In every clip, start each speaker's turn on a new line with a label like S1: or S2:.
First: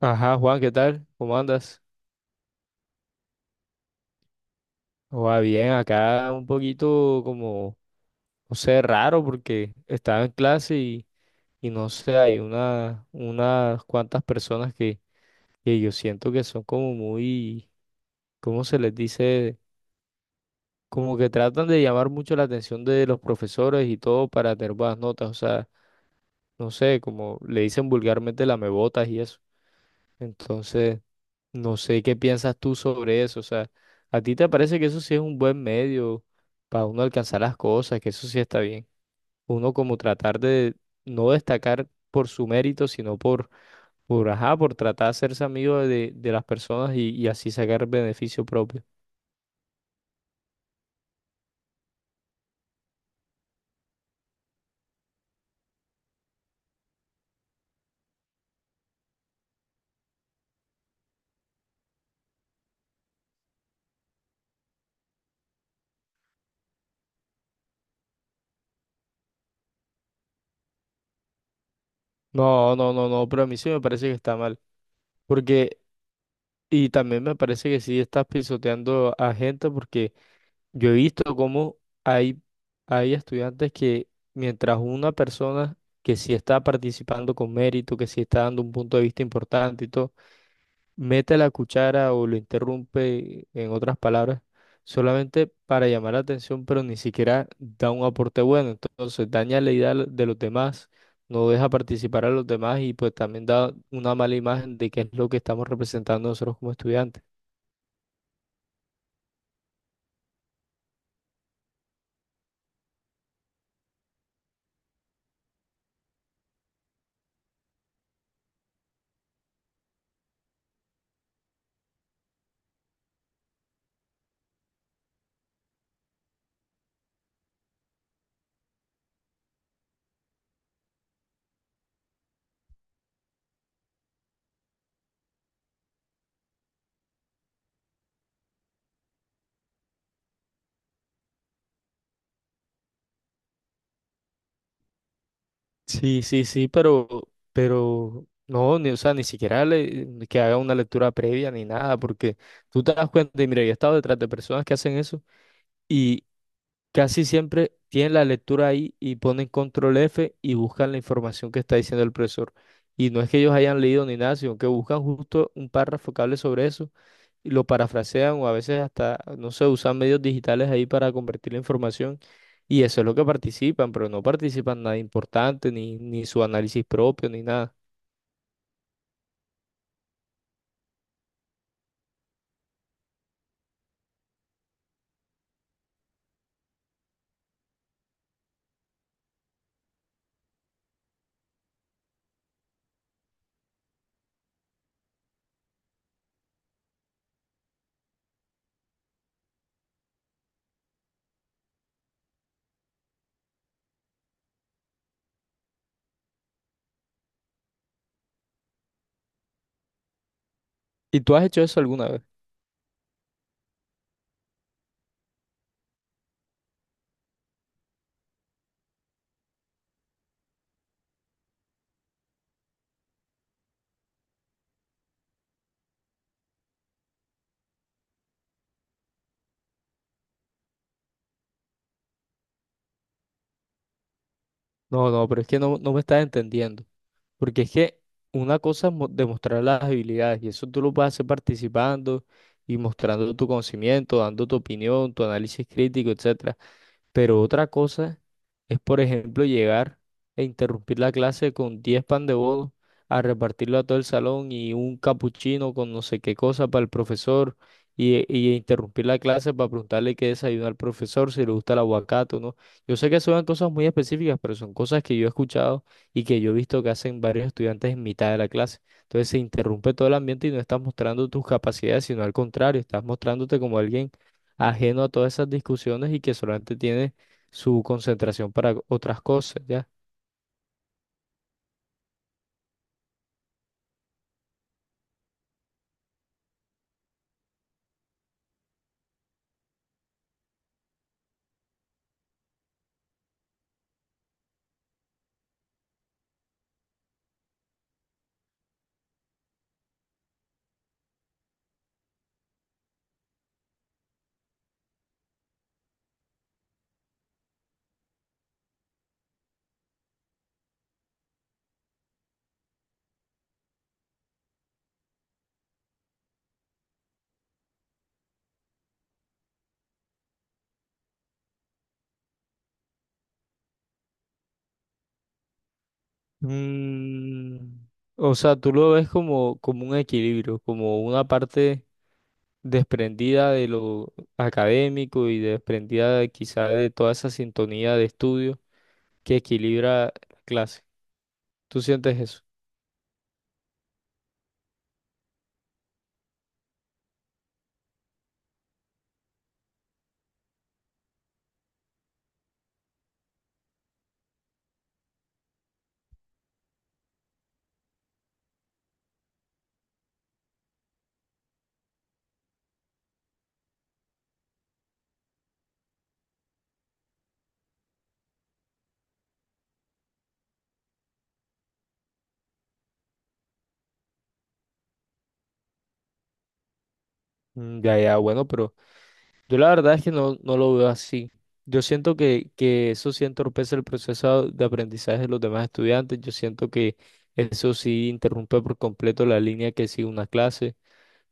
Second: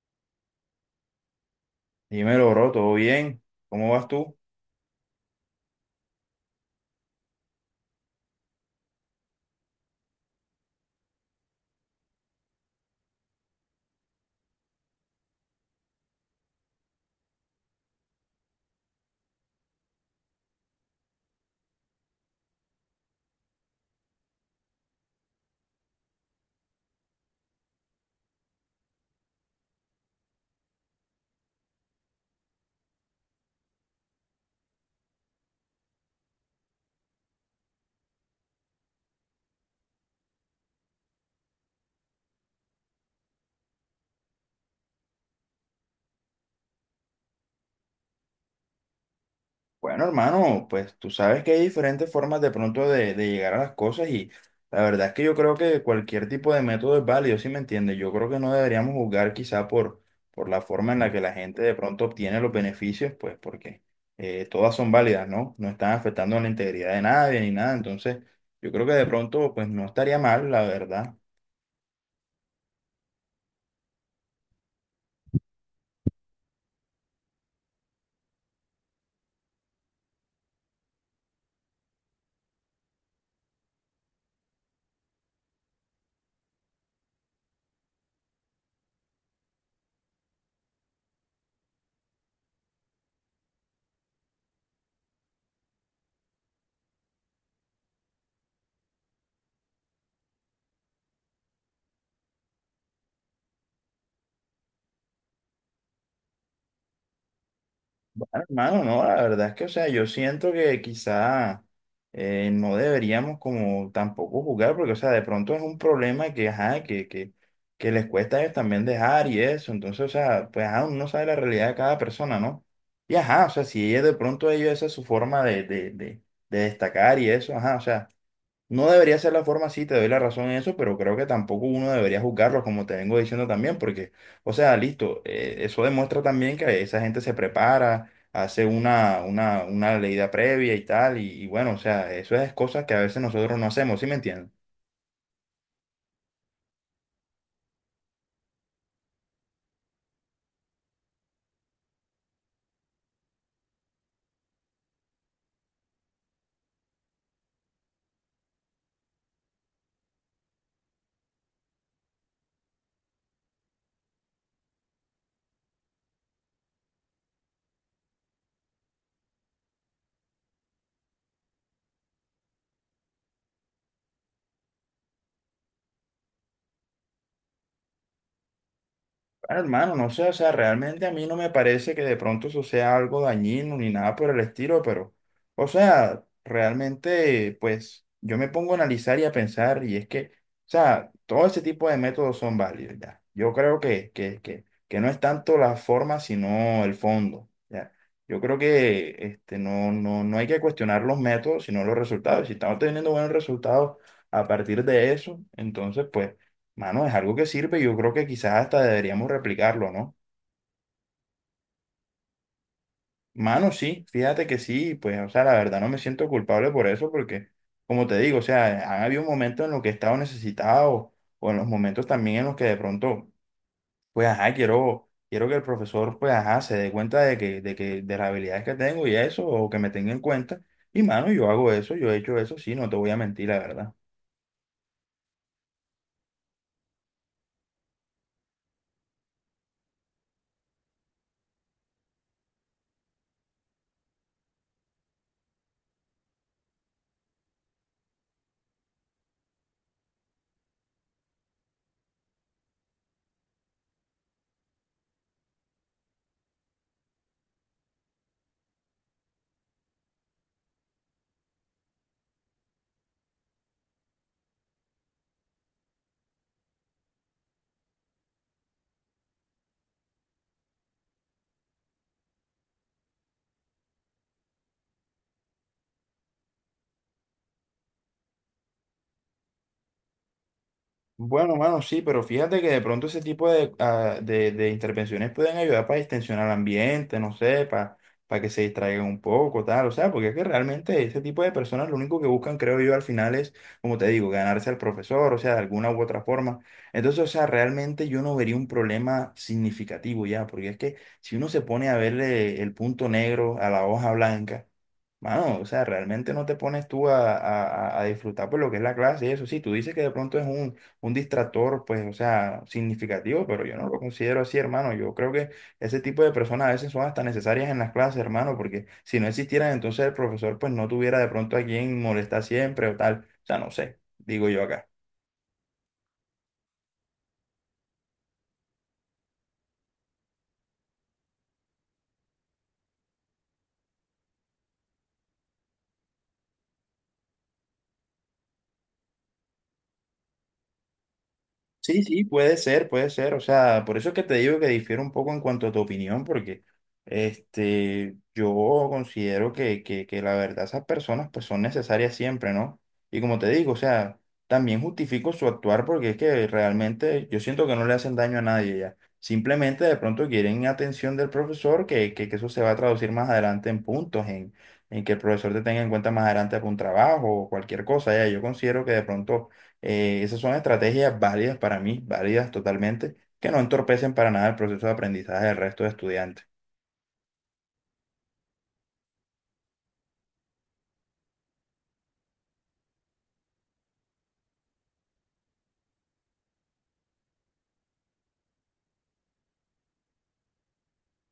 S1: Ajá, Juan, ¿qué tal? ¿Cómo andas?
S2: Dímelo, bro, ¿todo bien? ¿Cómo vas tú?
S1: Va bien, acá un poquito como, no sé, raro porque estaba en clase y no sé, hay unas cuantas personas que yo siento que son como muy, ¿cómo se les dice? Como que tratan de llamar mucho la atención de los profesores y todo para tener buenas notas, o sea, no sé, como le dicen vulgarmente lamebotas y eso. Entonces, no sé qué piensas tú sobre eso. O sea, ¿a ti te parece que eso sí es un buen medio para uno alcanzar las cosas, que eso sí está bien? Uno como tratar de no destacar por su mérito, sino ajá, por tratar de hacerse amigo de las personas y así sacar beneficio propio.
S2: Bueno, hermano, pues tú sabes que hay diferentes formas de pronto de llegar a las cosas y la verdad es que yo creo que cualquier tipo de método es válido, ¿si me entiendes? Yo creo que no deberíamos juzgar por la forma en la que la gente de pronto obtiene los beneficios, pues porque todas son válidas, ¿no? No están afectando a la integridad de nadie ni nada, entonces yo creo que de pronto pues no estaría mal, la verdad.
S1: No, no, no, no, pero a mí sí me parece que está mal. Porque, y también me parece que sí estás pisoteando a gente porque yo he visto cómo hay, hay estudiantes que, mientras una persona que sí está participando con mérito, que sí está dando un punto de vista importante y todo, mete la cuchara o lo interrumpe, en otras palabras, solamente para llamar la atención, pero ni siquiera da un aporte bueno. Entonces daña la idea de los demás, no deja participar a los demás y pues también da una mala imagen de qué es lo que estamos representando nosotros como estudiantes.
S2: Bueno, hermano, no, la verdad es que, o sea, yo siento que quizá no deberíamos como tampoco jugar, porque, o sea, de pronto es un problema que que les cuesta a ellos también dejar y eso, entonces, o sea, pues, ajá, uno no sabe la realidad de cada persona, ¿no? Y, ajá, o sea, si ella de pronto ellos, esa es su forma de destacar y eso, ajá, o sea. No debería ser la forma, sí, te doy la razón en eso, pero creo que tampoco uno debería juzgarlos, como te vengo diciendo también, porque, o sea, listo, eso demuestra también que esa gente se prepara, hace una leída previa y tal, y bueno, o sea, eso es cosas que a veces nosotros no hacemos, ¿sí me entiendes?
S1: Sí, sí, sí, pero no, ni, o sea, ni siquiera que haga una lectura previa ni nada, porque tú te das cuenta, y mira, yo he estado detrás de personas que hacen eso y casi siempre tienen la lectura ahí y ponen control F y buscan la información que está diciendo el profesor. Y no es que ellos hayan leído ni nada, sino que buscan justo un párrafo que hable sobre eso y lo parafrasean o a veces hasta, no sé, usan medios digitales ahí para convertir la información y eso es lo que participan, pero no participan nada importante, ni su análisis propio, ni nada.
S2: Ah, hermano, no sé, o sea, realmente a mí no me parece que de pronto eso sea algo dañino ni nada por el estilo, pero, o sea, realmente, pues, yo me pongo a analizar y a pensar, y es que, o sea, todo ese tipo de métodos son válidos, ya. Yo creo que no es tanto la forma, sino el fondo, ya. Yo creo que este, no hay que cuestionar los métodos, sino los resultados. Si estamos teniendo buenos resultados a partir de eso, entonces, pues. Mano, es algo que sirve y yo creo que quizás hasta deberíamos replicarlo, ¿no?
S1: ¿Y tú has hecho eso alguna vez?
S2: Mano, sí, fíjate que sí, pues, o sea, la verdad no me siento culpable por eso porque, como te digo, o sea, han habido momentos en los que he estado necesitado o en los momentos también en los que de pronto, pues, ajá, quiero que el profesor, pues, ajá, se dé cuenta de las habilidades que tengo y eso, o que me tenga en cuenta. Y, mano, yo hago eso, yo he hecho eso, sí, no te voy a mentir, la verdad.
S1: No, no, pero es que no, no me estás entendiendo. Porque es que una cosa es demostrar las habilidades, y eso tú lo puedes hacer participando y mostrando tu conocimiento, dando tu opinión, tu análisis crítico, etc. Pero otra cosa es, por ejemplo, llegar e interrumpir la clase con 10 pan de bono a repartirlo a todo el salón y un capuchino con no sé qué cosa para el profesor y interrumpir la clase para preguntarle qué desayuno al profesor, si le gusta el aguacate o no. Yo sé que son cosas muy específicas, pero son cosas que yo he escuchado y que yo he visto que hacen varios estudiantes en mitad de la clase. Entonces se interrumpe todo el ambiente y no estás mostrando tus capacidades, sino al contrario, estás mostrándote como alguien ajeno a todas esas discusiones y que solamente tiene su concentración para otras cosas, ¿ya?
S2: Bueno, mano, sí, pero fíjate que de pronto ese tipo de, ah, de intervenciones pueden ayudar para distensionar el ambiente, no sé, para que se distraigan un poco, tal, o sea, porque es que realmente ese tipo de personas lo único que buscan, creo yo, al final es, como te digo, ganarse al profesor, o sea, de alguna u otra forma. Entonces, o sea, realmente yo no vería un problema significativo ya, porque es que si uno se pone a verle el punto negro a la hoja blanca, mano, o sea, realmente no te pones tú a, a disfrutar por lo que es la clase y eso. Sí, tú dices que de pronto es un distractor, pues, o sea, significativo, pero yo no lo considero así, hermano. Yo creo que ese tipo de personas a veces son hasta necesarias en las clases, hermano, porque si no existieran, entonces el profesor, pues, no tuviera de pronto a quien molestar siempre o tal. O sea, no sé, digo yo acá.
S1: Mm, o sea, tú lo ves como, como un equilibrio, como una parte desprendida de lo académico y desprendida quizá de toda esa sintonía de estudio que equilibra la clase. ¿Tú
S2: Sí,
S1: sientes
S2: sí,
S1: eso?
S2: puede ser, puede ser. O sea, por eso es que te digo que difiero un poco en cuanto a tu opinión, porque este, yo considero que la verdad esas personas pues son necesarias siempre, ¿no? Y como te digo, o sea, también justifico su actuar porque es que realmente yo siento que no le hacen daño a nadie ya. Simplemente de pronto quieren atención del profesor, que eso se va a traducir más adelante en puntos, en que el profesor te tenga en cuenta más adelante para un trabajo o cualquier cosa. Ya, yo considero que de pronto esas son estrategias válidas para mí, válidas totalmente, que no entorpecen para nada el proceso de aprendizaje del resto de estudiantes.
S1: Mm, ya, ya, bueno, pero... Yo la verdad es que no, no lo veo así. Yo siento que eso sí entorpece el proceso de aprendizaje de los demás estudiantes. Yo siento que eso sí interrumpe por completo la línea que sigue una clase.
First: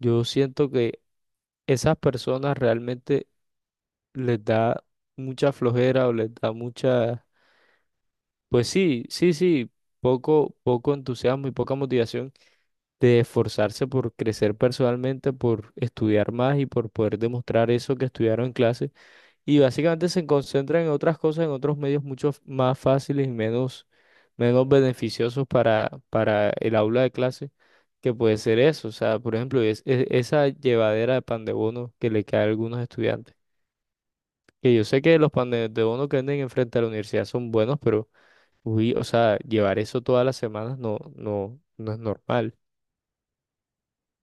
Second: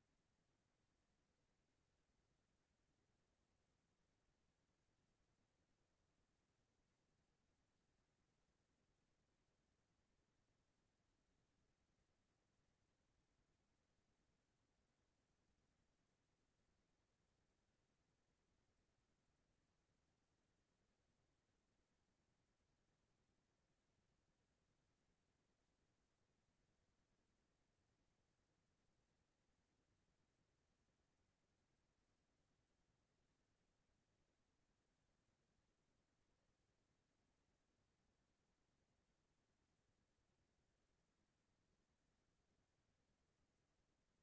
S1: Yo siento que esas personas realmente les da mucha flojera o les da mucha, pues sí, sí, sí, poco entusiasmo y poca motivación de esforzarse por crecer personalmente, por estudiar más y por poder demostrar eso que estudiaron en clase. Y básicamente se concentran en otras cosas, en otros medios mucho más fáciles y menos beneficiosos para el aula de clase, que puede ser eso. O sea, por ejemplo, es, esa llevadera de pan de bono que le cae a algunos estudiantes. Que yo sé que los pan de bono que venden enfrente a la universidad son buenos, pero, uy, o sea, llevar eso todas las semanas no, no, no es normal.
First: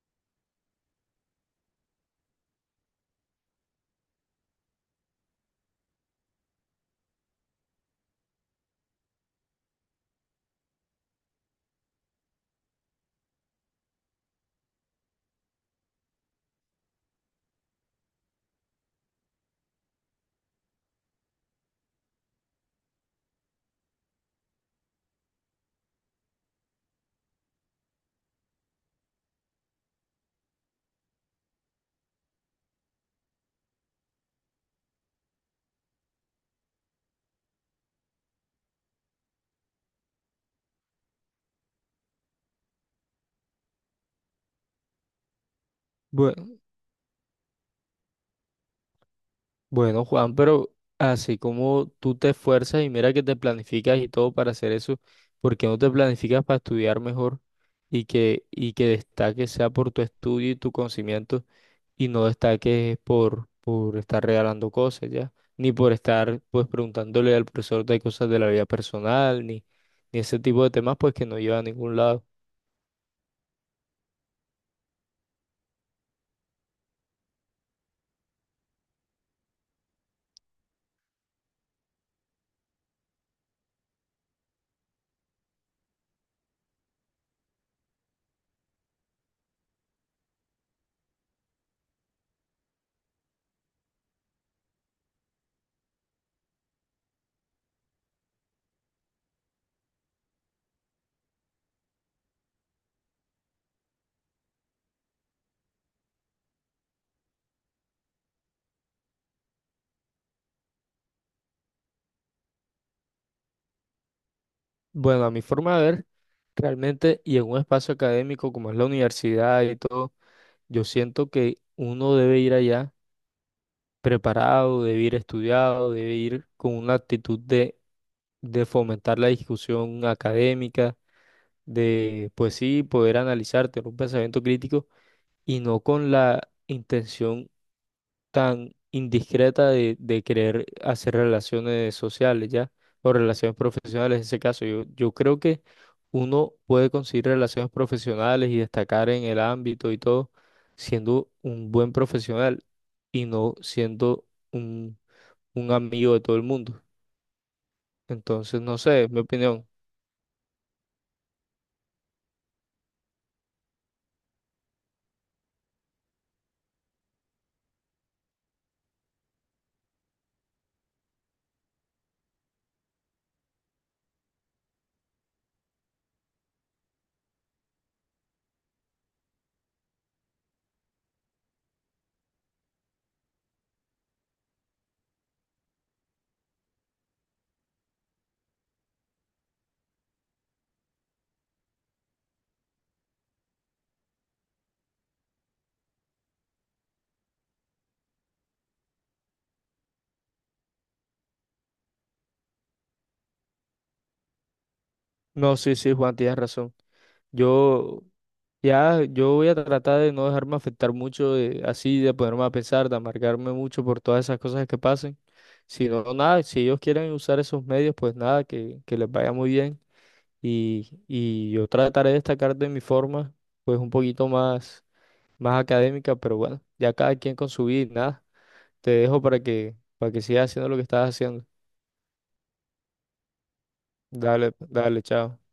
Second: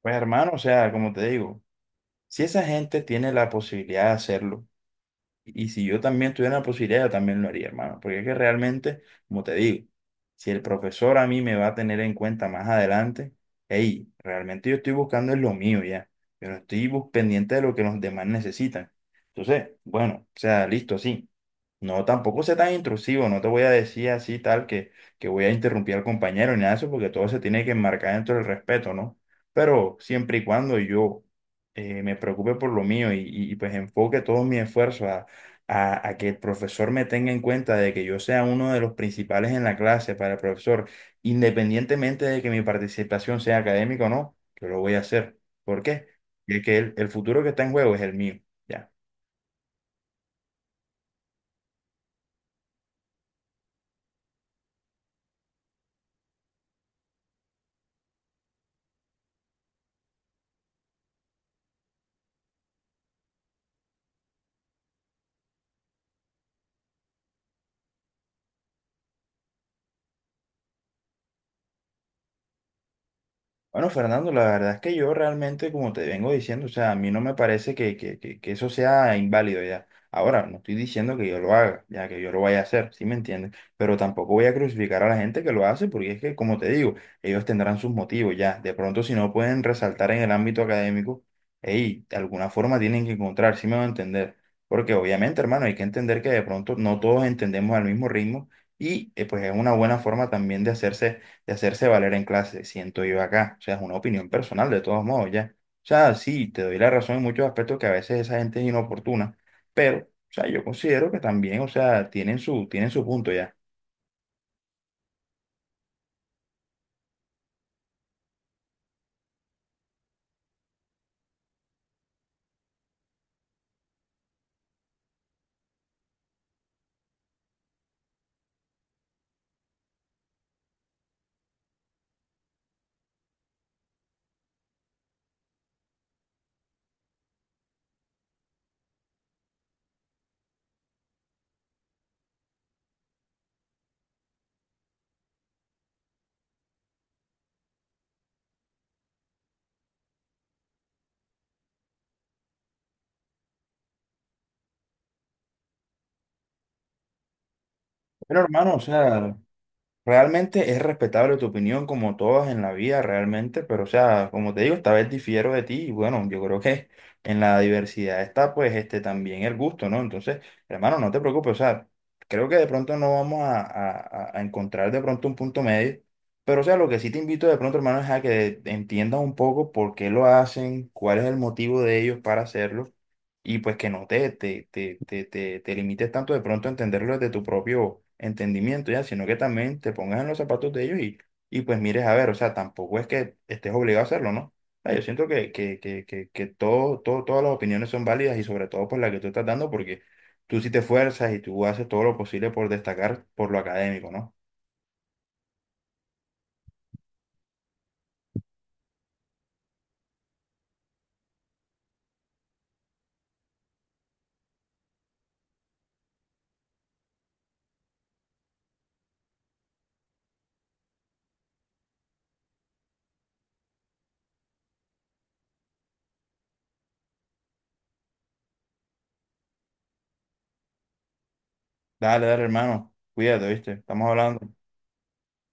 S2: Pues hermano, o sea, como te digo, si esa gente tiene la posibilidad de hacerlo, y si yo también tuviera la posibilidad, yo también lo haría, hermano. Porque es que realmente, como te digo, si el profesor a mí me va a tener en cuenta más adelante, hey, realmente yo estoy buscando es lo mío ya. Yo no estoy bus- pendiente de lo que los demás necesitan. Entonces, bueno, o sea, listo, sí. No, tampoco sea tan intrusivo, no te voy a decir así tal que voy a interrumpir al compañero ni nada de eso, porque todo se tiene que enmarcar dentro del respeto, ¿no? Pero siempre y cuando yo me preocupe por lo mío y, pues enfoque todos mis esfuerzos a que el profesor me tenga en cuenta de que yo sea uno de los principales en la clase para el profesor, independientemente de que mi participación sea académica o no, yo lo voy a hacer. ¿Por qué?
S1: Bueno.
S2: Porque el futuro que está en juego es el mío. Ya.
S1: Bueno, Juan, pero así como tú te esfuerzas y mira que te planificas y todo para hacer eso, ¿por qué no te planificas para estudiar mejor y que destaques sea por tu estudio y tu conocimiento y no destaques por estar regalando cosas ya? Ni por estar pues preguntándole al profesor de cosas de la vida personal, ni ese tipo de temas pues que no lleva a ningún lado.
S2: Bueno, Fernando, la verdad es que yo realmente, como te vengo diciendo, o sea, a mí no me parece que eso sea inválido ya. Ahora, no estoy diciendo que yo lo haga, ya que yo lo vaya a hacer, ¿sí me entiendes? Pero tampoco voy a crucificar a la gente que lo hace, porque es que, como te digo, ellos tendrán sus motivos ya. De pronto, si no pueden resaltar en el ámbito académico, hey, de alguna forma tienen que encontrar, ¿sí me va a entender? Porque obviamente, hermano, hay que entender que de pronto no todos entendemos al mismo ritmo y pues es una buena forma también de hacerse valer en clase, siento yo acá. O sea, es una opinión personal de todos modos, ya. O sea, sí, te doy la razón en muchos aspectos que a veces esa gente es inoportuna, pero, o sea, yo considero que también, o sea, tienen su punto ya.
S1: Bueno, a mi forma de ver, realmente y en un espacio académico como es la universidad y todo. Yo siento que uno debe ir allá preparado, debe ir estudiado, debe ir con una actitud de fomentar la discusión académica, de, pues sí, poder analizar, tener un pensamiento crítico y no con la intención tan indiscreta de querer hacer relaciones sociales, ¿ya? O relaciones profesionales en ese caso. Yo creo que uno puede conseguir relaciones profesionales y destacar en el ámbito y todo siendo un buen profesional y no siendo un, un amigo de todo el mundo.
S2: Bueno,
S1: Entonces,
S2: hermano,
S1: no
S2: o
S1: sé, es mi
S2: sea,
S1: opinión.
S2: realmente es respetable tu opinión, como todas en la vida, realmente, pero o sea, como te digo, esta vez difiero de ti y bueno, yo creo que en la diversidad está pues este también el gusto, ¿no? Entonces, hermano, no te preocupes, o sea, creo que de pronto no vamos a, a encontrar de pronto un punto medio, pero o sea, lo que sí te invito de pronto, hermano, es a que entiendas un poco por qué lo hacen, cuál es el motivo de ellos para hacerlo y pues que no te limites tanto de pronto a entenderlo desde tu propio entendimiento, ya, sino que también te pongas en los zapatos de ellos y pues mires a ver, o sea, tampoco es que estés obligado a hacerlo, ¿no? Ah, yo siento que todo, todo, todas las opiniones son válidas y sobre todo por la que tú estás dando, porque tú sí te esfuerzas y tú haces todo lo posible por destacar por lo académico, ¿no?
S1: No, sí, sí, Juan, tienes razón. Yo ya, yo voy a tratar de no dejarme afectar mucho, así, de ponerme a pensar, de amargarme mucho por todas esas cosas que pasen. Si no, nada, si ellos quieren usar esos medios, pues nada, que les vaya muy bien. Y yo trataré de destacar de mi forma, pues un poquito más académica, pero bueno, ya cada quien con su vida y nada. Te dejo para que sigas haciendo lo que estás haciendo.
S2: Dale, dale, hermano, cuídate, ¿viste? Estamos hablando.
S1: Dale, dale, chao.